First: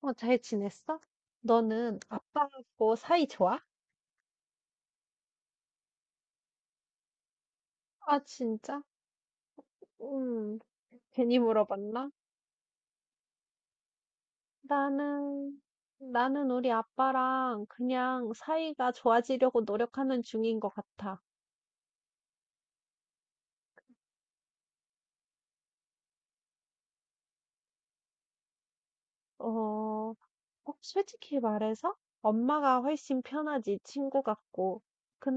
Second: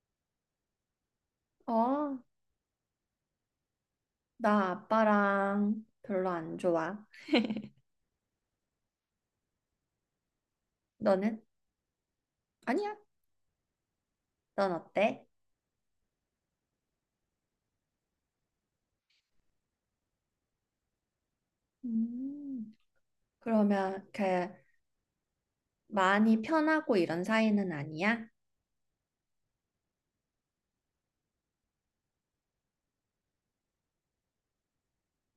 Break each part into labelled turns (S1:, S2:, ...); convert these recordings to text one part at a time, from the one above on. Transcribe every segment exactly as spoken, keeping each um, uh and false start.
S1: 어, 잘 지냈어? 너는
S2: 어,
S1: 아빠하고 사이 좋아?
S2: 나 아빠랑 별로 안 좋아.
S1: 아, 진짜? 음, 괜히
S2: 너는?
S1: 물어봤나?
S2: 아니야. 넌 어때?
S1: 나는, 나는 우리 아빠랑 그냥 사이가 좋아지려고 노력하는 중인 것 같아.
S2: 음, 그러면 그 많이 편하고 이런 사이는 아니야?
S1: 어, 어 솔직히 말해서 엄마가 훨씬 편하지 친구 같고.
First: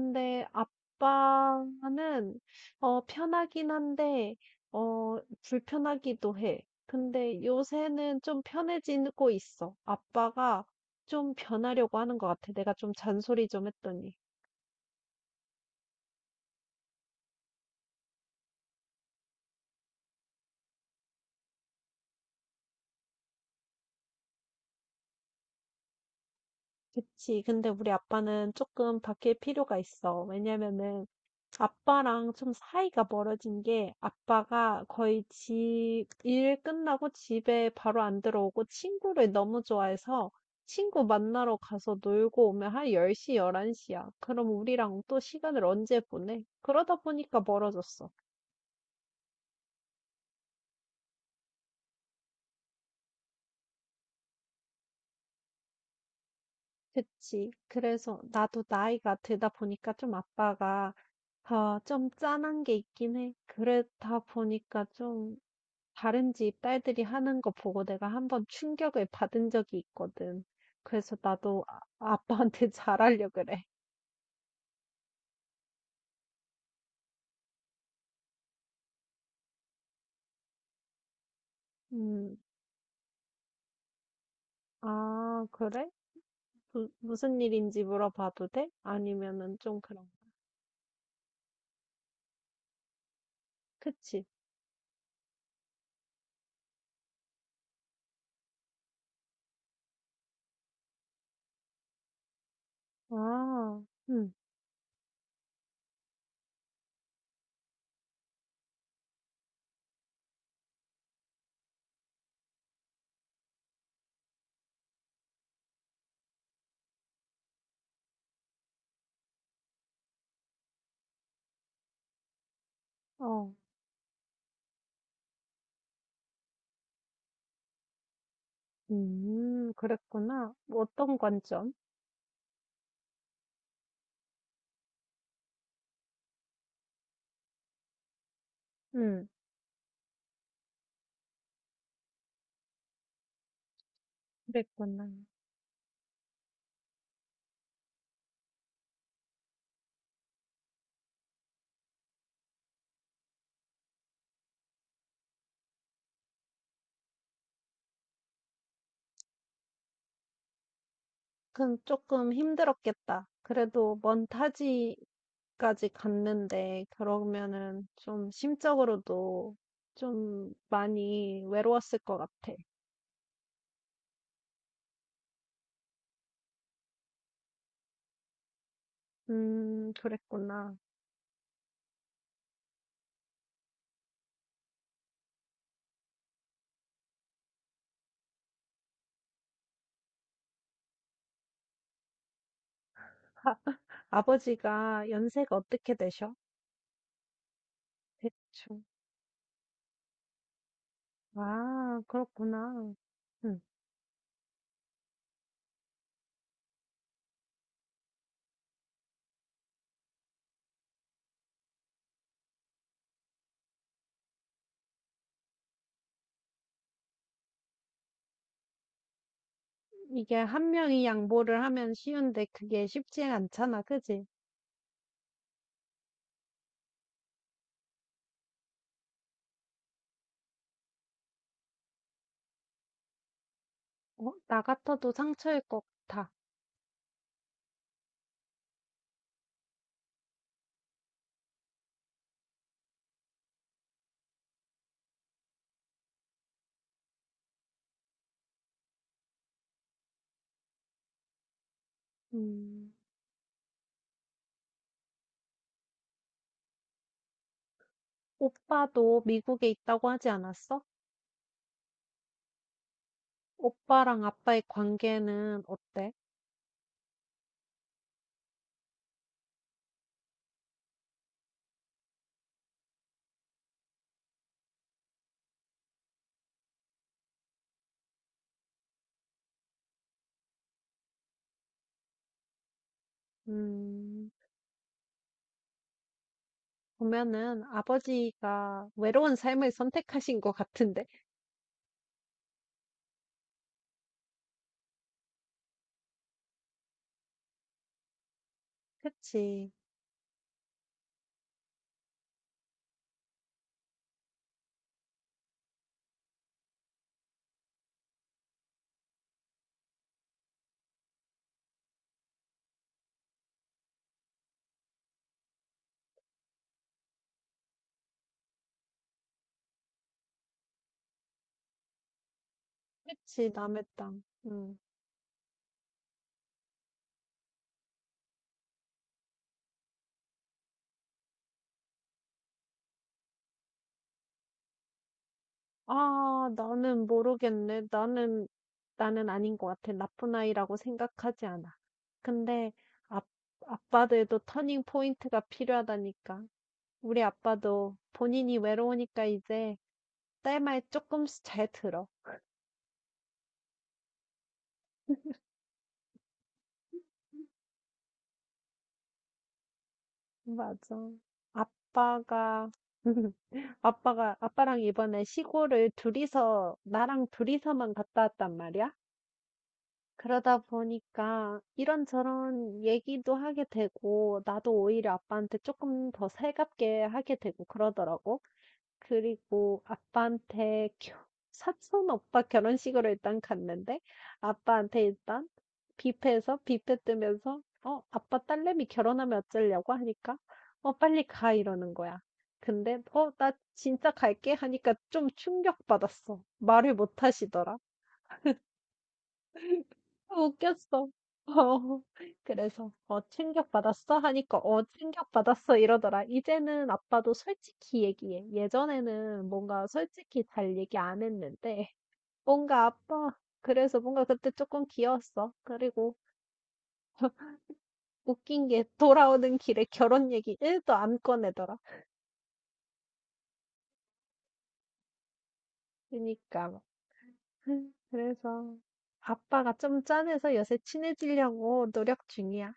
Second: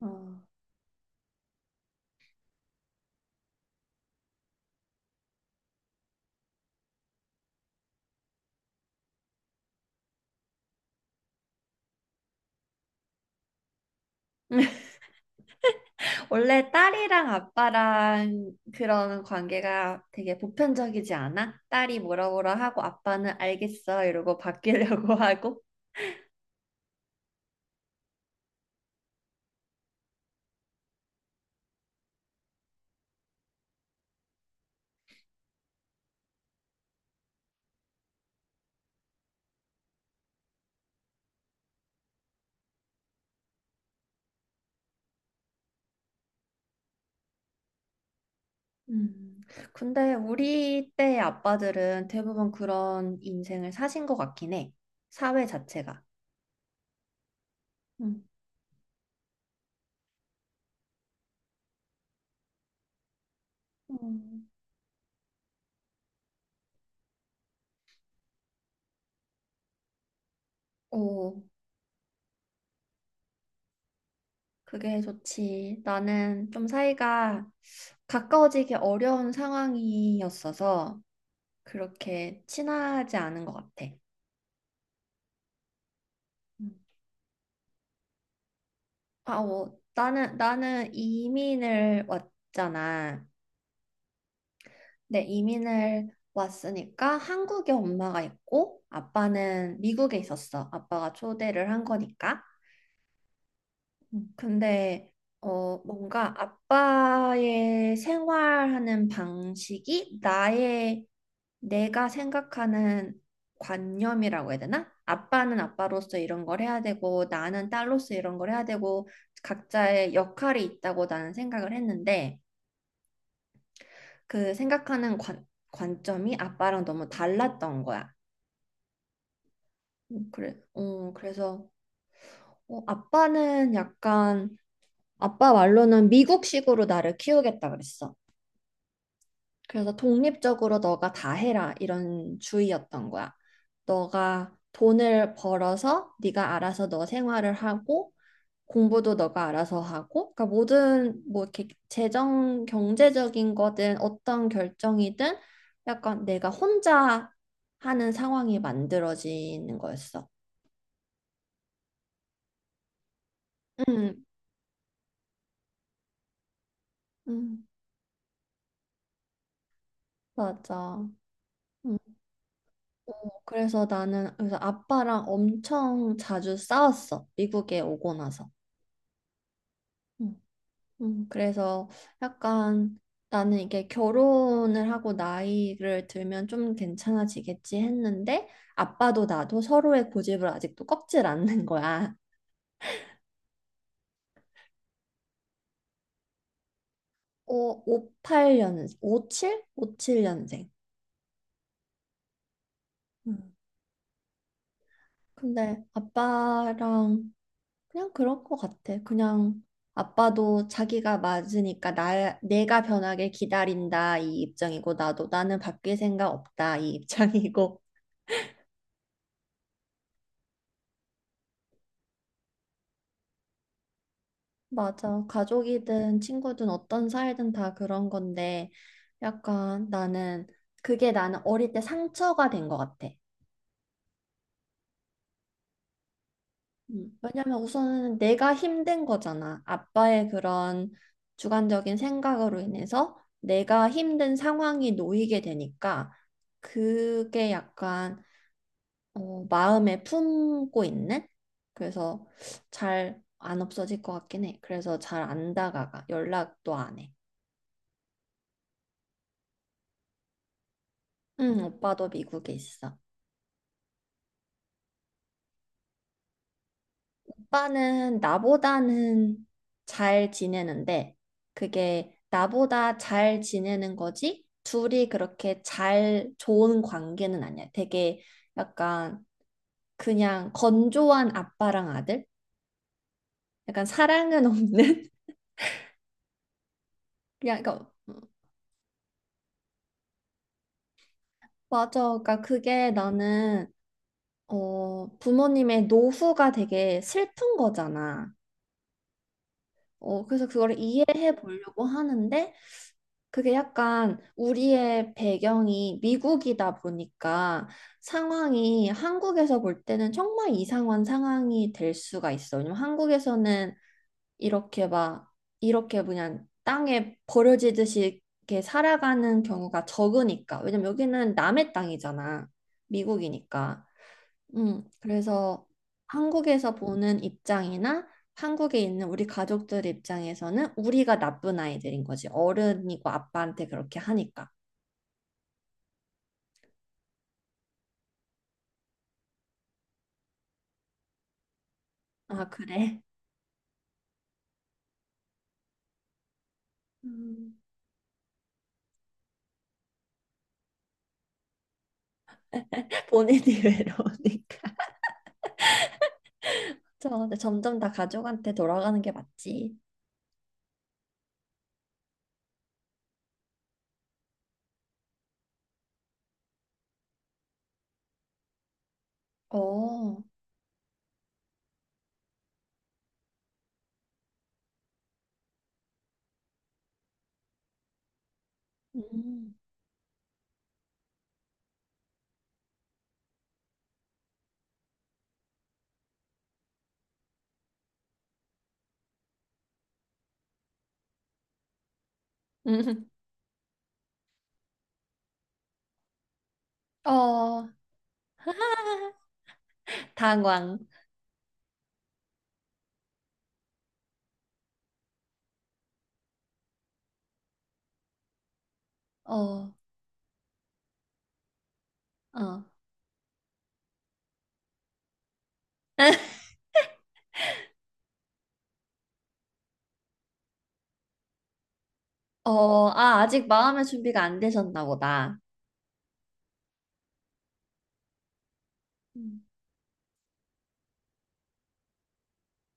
S2: 어.
S1: 아빠는 어 편하긴 한데 어 불편하기도 해. 근데 요새는 좀 편해지고 있어. 아빠가 좀 변하려고 하는 것 같아. 내가 좀 잔소리 좀 했더니.
S2: 원래 딸이랑 아빠랑 그런 관계가 되게 보편적이지 않아? 딸이 뭐라 뭐라 하고 아빠는 알겠어 이러고 바뀌려고 하고.
S1: 그치. 근데 우리 아빠는 조금 바뀔 필요가 있어. 왜냐면은 아빠랑 좀 사이가 멀어진 게 아빠가 거의 지, 일 끝나고 집에 바로 안 들어오고 친구를 너무 좋아해서 친구 만나러 가서 놀고 오면 한 열 시, 열한 시야. 그럼 우리랑 또 시간을 언제 보내? 그러다 보니까 멀어졌어.
S2: 음, 근데 우리 때의 아빠들은 대부분 그런 인생을 사신 것 같긴 해. 사회 자체가.
S1: 그치. 그래서
S2: 음.
S1: 나도 나이가 들다 보니까 좀 아빠가 아, 좀 짠한 게 있긴 해. 그러다
S2: 음.
S1: 보니까 좀 다른 집 딸들이 하는 거 보고 내가 한번 충격을 받은 적이 있거든. 그래서
S2: 오,
S1: 나도 아, 아빠한테 잘하려 그래.
S2: 그게 좋지. 나는 좀 사이가 가까워지기 어려운 상황이었어서
S1: 음,
S2: 그렇게 친하지 않은 것 같아.
S1: 아, 그래?
S2: 음.
S1: 무, 무슨 일인지 물어봐도 돼?
S2: 아,
S1: 아니면은
S2: 어,
S1: 좀 그런.
S2: 나는, 나는 이민을 왔잖아.
S1: 그치?
S2: 네, 이민을 왔으니까 한국에 엄마가 있고 아빠는 미국에 있었어. 아빠가 초대를 한 거니까.
S1: 아, 응,
S2: 근데 어 뭔가 아빠의 생활하는 방식이 나의 내가 생각하는 관념이라고 해야 되나? 아빠는 아빠로서 이런 걸 해야 되고 나는 딸로서 이런 걸 해야 되고 각자의 역할이 있다고 나는 생각을 했는데
S1: 어,
S2: 그 생각하는 관, 관점이 아빠랑 너무 달랐던 거야.
S1: 음,
S2: 음,
S1: 그랬구나.
S2: 그래,
S1: 뭐
S2: 어,
S1: 어떤
S2: 그래서
S1: 관점?
S2: 어, 아빠는 약간 아빠 말로는 미국식으로 나를 키우겠다 그랬어.
S1: 응,
S2: 그래서 독립적으로 너가 다 해라 이런 주의였던 거야. 너가
S1: 그랬구나.
S2: 돈을 벌어서 네가 알아서 너 생활을 하고 공부도 너가 알아서 하고 그러니까 모든 뭐 이렇게 재정 경제적인 거든 어떤 결정이든 약간 내가 혼자 하는 상황이 만들어지는 거였어.
S1: 그건 쪼 힘들었겠다. 그래도
S2: 응,
S1: 먼 타지까지 갔는데
S2: 음,
S1: 그러면은 좀 심적으로도 좀
S2: 맞아.
S1: 많이
S2: 음,
S1: 외로웠을 것 같아.
S2: 그래서 나는 그래서 아빠랑 엄청 자주 싸웠어. 미국에 오고 나서.
S1: 음,
S2: 음.
S1: 그랬구나.
S2: 음, 그래서 약간 나는 이게 결혼을 하고 나이를 들면 좀 괜찮아지겠지 했는데 아빠도 나도 서로의 고집을 아직도 꺾질 않는 거야.
S1: 아버지가 연세가 어떻게 되셔?
S2: 오,
S1: 대충.
S2: 오십팔 년, 오십칠? 오십칠 년생.
S1: 아, 그렇구나.
S2: 음.
S1: 응.
S2: 근데 아빠랑 그냥 그럴 것 같아. 그냥 아빠도 자기가 맞으니까 나, 내가 변하길 기다린다 이 입장이고 나도 나는 바뀔 생각 없다 이 입장이고
S1: 이게 한 명이 양보를 하면 쉬운데 그게 쉽지 않잖아, 그지?
S2: 맞아. 가족이든 친구든 어떤 사이든 다 그런 건데, 약간 나는, 그게 나는 어릴 때 상처가 된 것 같아.
S1: 어? 나 같아도 상처일 것 같아.
S2: 음, 왜냐면 우선은 내가 힘든 거잖아. 아빠의 그런 주관적인 생각으로 인해서 내가 힘든 상황이 놓이게 되니까, 그게 약간, 어, 마음에 품고 있는? 그래서
S1: 음.
S2: 잘 안 없어질 것 같긴 해. 그래서 잘 안 다가가. 연락도 안 해.
S1: 오빠도 미국에 있다고 하지 않았어?
S2: 응, 오빠도 미국에 있어.
S1: 오빠랑 아빠의 관계는 어때?
S2: 오빠는 나보다는 잘 지내는데, 그게 나보다 잘 지내는 거지, 둘이 그렇게 잘 좋은 관계는 아니야. 되게 약간 그냥 건조한 아빠랑 아들? 약간
S1: 음,
S2: 사랑은 없는? 그냥,
S1: 보면은
S2: 그러니까, 음,
S1: 아버지가 외로운 삶을 선택하신 것 같은데.
S2: 맞아. 그러니까 그게 나는, 어, 부모님의 노후가 되게 슬픈 거잖아.
S1: 그치,
S2: 어, 그래서 그걸 이해해 보려고 하는데, 그게 약간 우리의 배경이 미국이다 보니까 상황이 한국에서 볼 때는 정말 이상한 상황이 될 수가 있어. 왜냐면 한국에서는 이렇게 막 이렇게 그냥 땅에 버려지듯이 이렇게 살아가는 경우가 적으니까. 왜냐면 여기는 남의 땅이잖아.
S1: 그치, 남의
S2: 미국이니까.
S1: 땅. 음.
S2: 음, 그래서 한국에서 보는 입장이나 한국에 있는 우리 가족들 입장에서는 우리가 나쁜 아이들인 거지. 어른이고 아빠한테 그렇게 하니까.
S1: 아, 나는 모르겠네. 나는, 나는 아닌 것 같아. 나쁜 아이라고 생각하지 않아.
S2: 아,
S1: 근데,
S2: 그래.
S1: 아, 아빠들도 터닝 포인트가 필요하다니까. 우리
S2: 음.
S1: 아빠도 본인이 외로우니까 이제 딸 말 조금씩 잘 들어.
S2: 본인이 외로우니까. 저 근데 점점 다 가족한테 돌아가는 게 맞지.
S1: 맞아. 아빠가, 아빠가, 아빠랑 이번에 시골을 둘이서, 나랑 둘이서만 갔다 왔단 말이야?
S2: 어.
S1: 그러다 보니까 이런저런 얘기도 하게 되고, 나도 오히려 아빠한테 조금 더 살갑게 하게 되고 그러더라고.
S2: 음.
S1: 그리고 아빠한테 겨 사촌 오빠 결혼식으로 일단 갔는데 아빠한테 일단 뷔페에서 뷔페 뜨면서 어 아빠 딸내미 결혼하면 어쩌려고 하니까 어 빨리 가 이러는 거야. 근데 어 나 진짜 갈게 하니까 좀 충격받았어. 말을
S2: 음.
S1: 못
S2: 어,
S1: 하시더라.
S2: 당황.
S1: 웃겼어. 어. 그래서 "어 충격받았어?" 하니까 "어 충격받았어." 이러더라. "이제는 아빠도 솔직히 얘기해." 예전에는
S2: 어,
S1: 뭔가 솔직히 잘 얘기 안 했는데
S2: 어.
S1: 뭔가 아빠 그래서 뭔가 그때 조금 귀여웠어. 그리고 웃긴 게 돌아오는 길에 결혼 얘기 일도 안 꺼내더라.
S2: 어, 아, 아직 마음의 준비가 안 되셨나 보다.
S1: 그니까 러 그래서 아빠가 좀 짠해서 요새 친해지려고 노력 중이야.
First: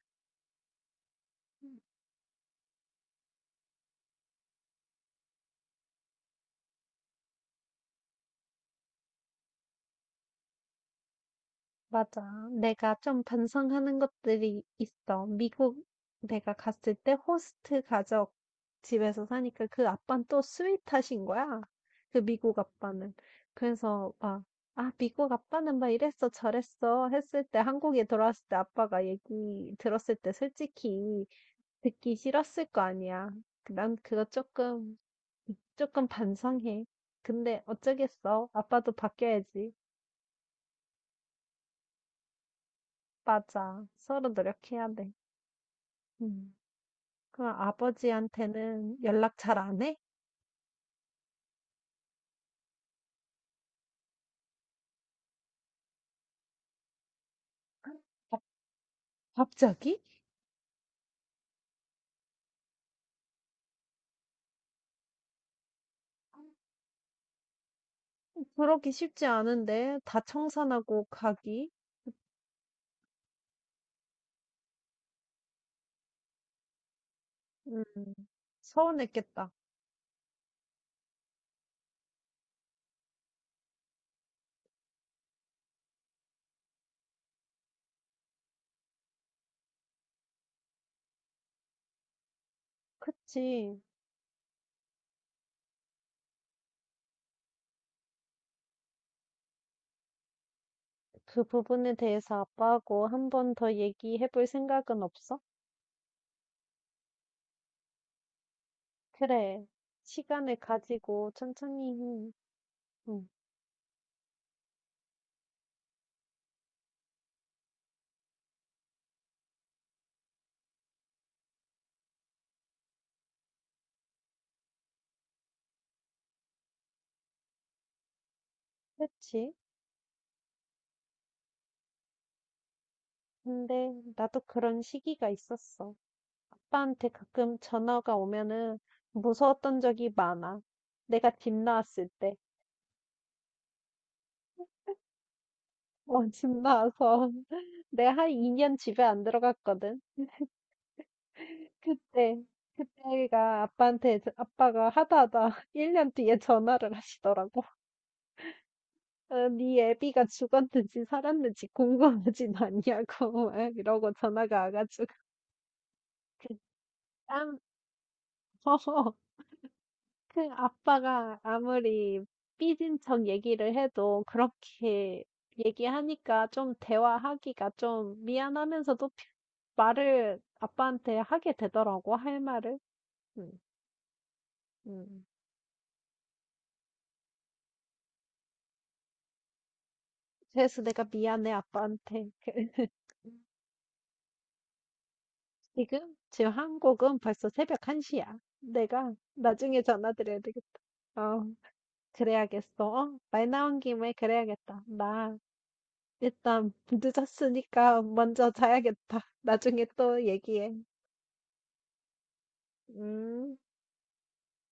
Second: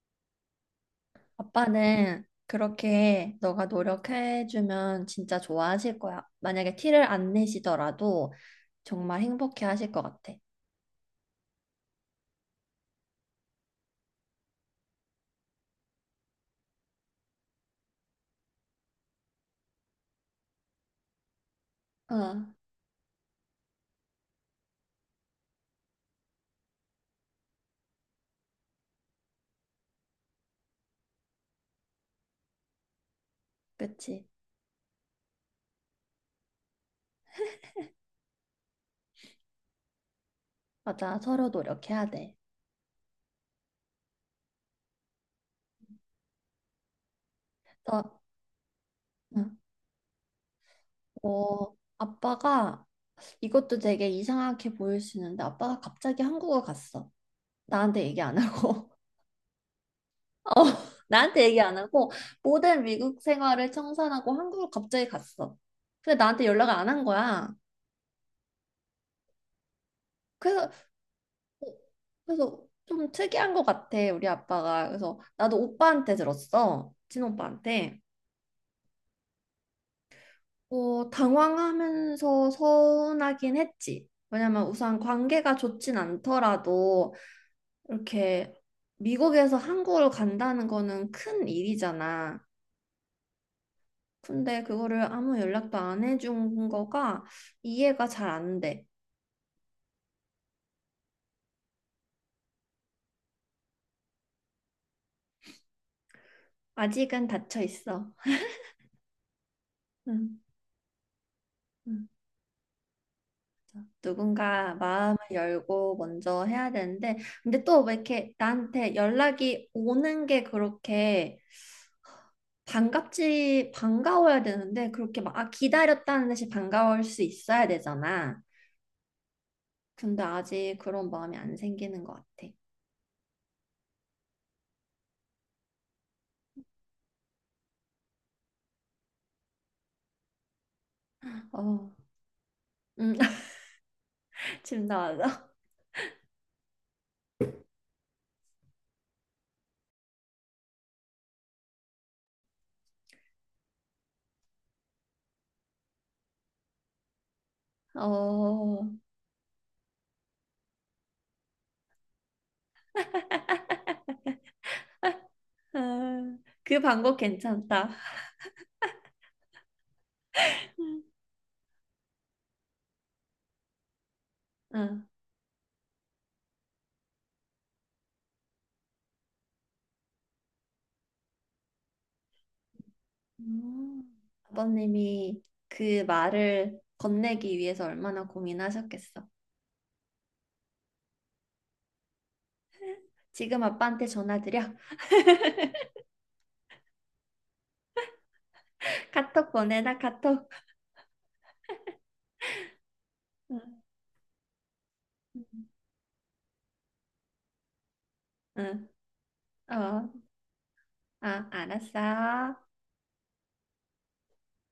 S2: 아빠는 그렇게 너가 노력해주면 진짜 좋아하실 거야. 만약에 티를 안 내시더라도 정말 행복해 하실 것 같아.
S1: 맞아. 내가 좀 반성하는 것들이 있어. 미국 내가 갔을 때 호스트 가족 집에서 사니까 그 아빠는 또 스윗하신 거야. 그
S2: 응,
S1: 미국 아빠는. 그래서 막, 아, 미국 아빠는 막 이랬어, 저랬어 했을 때 한국에 돌아왔을 때 아빠가 얘기 들었을 때 솔직히 듣기 싫었을 거 아니야. 난 그거
S2: 그치.
S1: 조금, 조금 반성해. 근데 어쩌겠어. 아빠도 바뀌어야지.
S2: 맞아. 서로 노력해야 돼.
S1: 맞아. 서로 노력해야 돼. 음. 그럼
S2: 너,
S1: 아버지한테는 연락 잘
S2: 응.
S1: 안 해?
S2: 어, 아빠가 이것도 되게 이상하게 보일 수 있는데 아빠가 갑자기 한국을 갔어. 나한테 얘기 안
S1: 갑-
S2: 하고.
S1: 갑자기?
S2: 어, 나한테 얘기 안 하고 모든 미국 생활을 청산하고 한국을 갑자기 갔어. 근데 나한테 연락을 안 한 거야.
S1: 그러기 쉽지 않은데 다
S2: 그래서
S1: 청산하고
S2: 어,
S1: 가기?
S2: 그래서 좀 특이한 것 같아, 우리 아빠가. 그래서 나도 오빠한테 들었어.
S1: 음,
S2: 친오빠한테.
S1: 서운했겠다.
S2: 어, 당황하면서 서운하긴 했지. 왜냐면 우선 관계가 좋진 않더라도 이렇게 미국에서 한국으로 간다는 거는 큰 일이잖아.
S1: 그치.
S2: 근데 그거를 아무 연락도 안 해준 거가 이해가 잘 안 돼.
S1: 그 부분에 대해서 아빠하고 한번 더 얘기해 볼 생각은 없어?
S2: 아직은 닫혀 있어.
S1: 그래.
S2: 응.
S1: 시간을 가지고 천천히.
S2: 응.
S1: 해. 응,
S2: 누군가 마음을 열고 먼저 해야 되는데, 근데 또 왜 이렇게 나한테 연락이 오는 게 그렇게 반갑지, 반가워야 되는데, 그렇게 막, 아, 기다렸다는 듯이 반가울 수 있어야 되잖아.
S1: 그치.
S2: 근데 아직 그런 마음이 안 생기는 것 같아.
S1: 근데 나도 그런 시기가 있었어. 아빠한테 가끔 전화가 오면은 무서웠던 적이 많아. 내가 집
S2: 어,
S1: 나왔을 때.
S2: 음, 지금 나와서.
S1: 어, 집 나와서 내가 한 이 년 집에 안 들어갔거든. 그때, 그때가 아빠한테, 저- 아빠가 하다 하다 일 년 뒤에 전화를 하시더라고.
S2: 어,
S1: 어, 네 애비가 죽었는지 살았는지 궁금하진 않냐고 막 이러고 전화가 와가지고
S2: 아, 그 방법
S1: 그땀
S2: 괜찮다.
S1: 그 아빠가 아무리 삐진 척 얘기를 해도
S2: 응.
S1: 그렇게 얘기하니까 좀 대화하기가 좀 미안하면서도 피- 말을 아빠한테 하게 되더라고, 할 말을. 음,
S2: 음.
S1: 음.
S2: 아버님이 그 말을 건네기 위해서 얼마나 고민하셨겠어.
S1: 그래서 내가 미안해, 아빠한테.
S2: 지금 아빠한테 전화 드려.
S1: 지금, 지금 한국은 벌써 새벽 한 시야. 내가
S2: 카톡
S1: 나중에
S2: 보내나
S1: 전화드려야
S2: 카톡.
S1: 되겠다. 어, 그래야겠어. 어, 말
S2: 응,
S1: 나온 김에 그래야겠다. 나
S2: 응,
S1: 일단 늦었으니까 먼저
S2: 응.
S1: 자야겠다. 나중에
S2: 어,
S1: 또 얘기해.
S2: 아, 알았어.
S1: 음.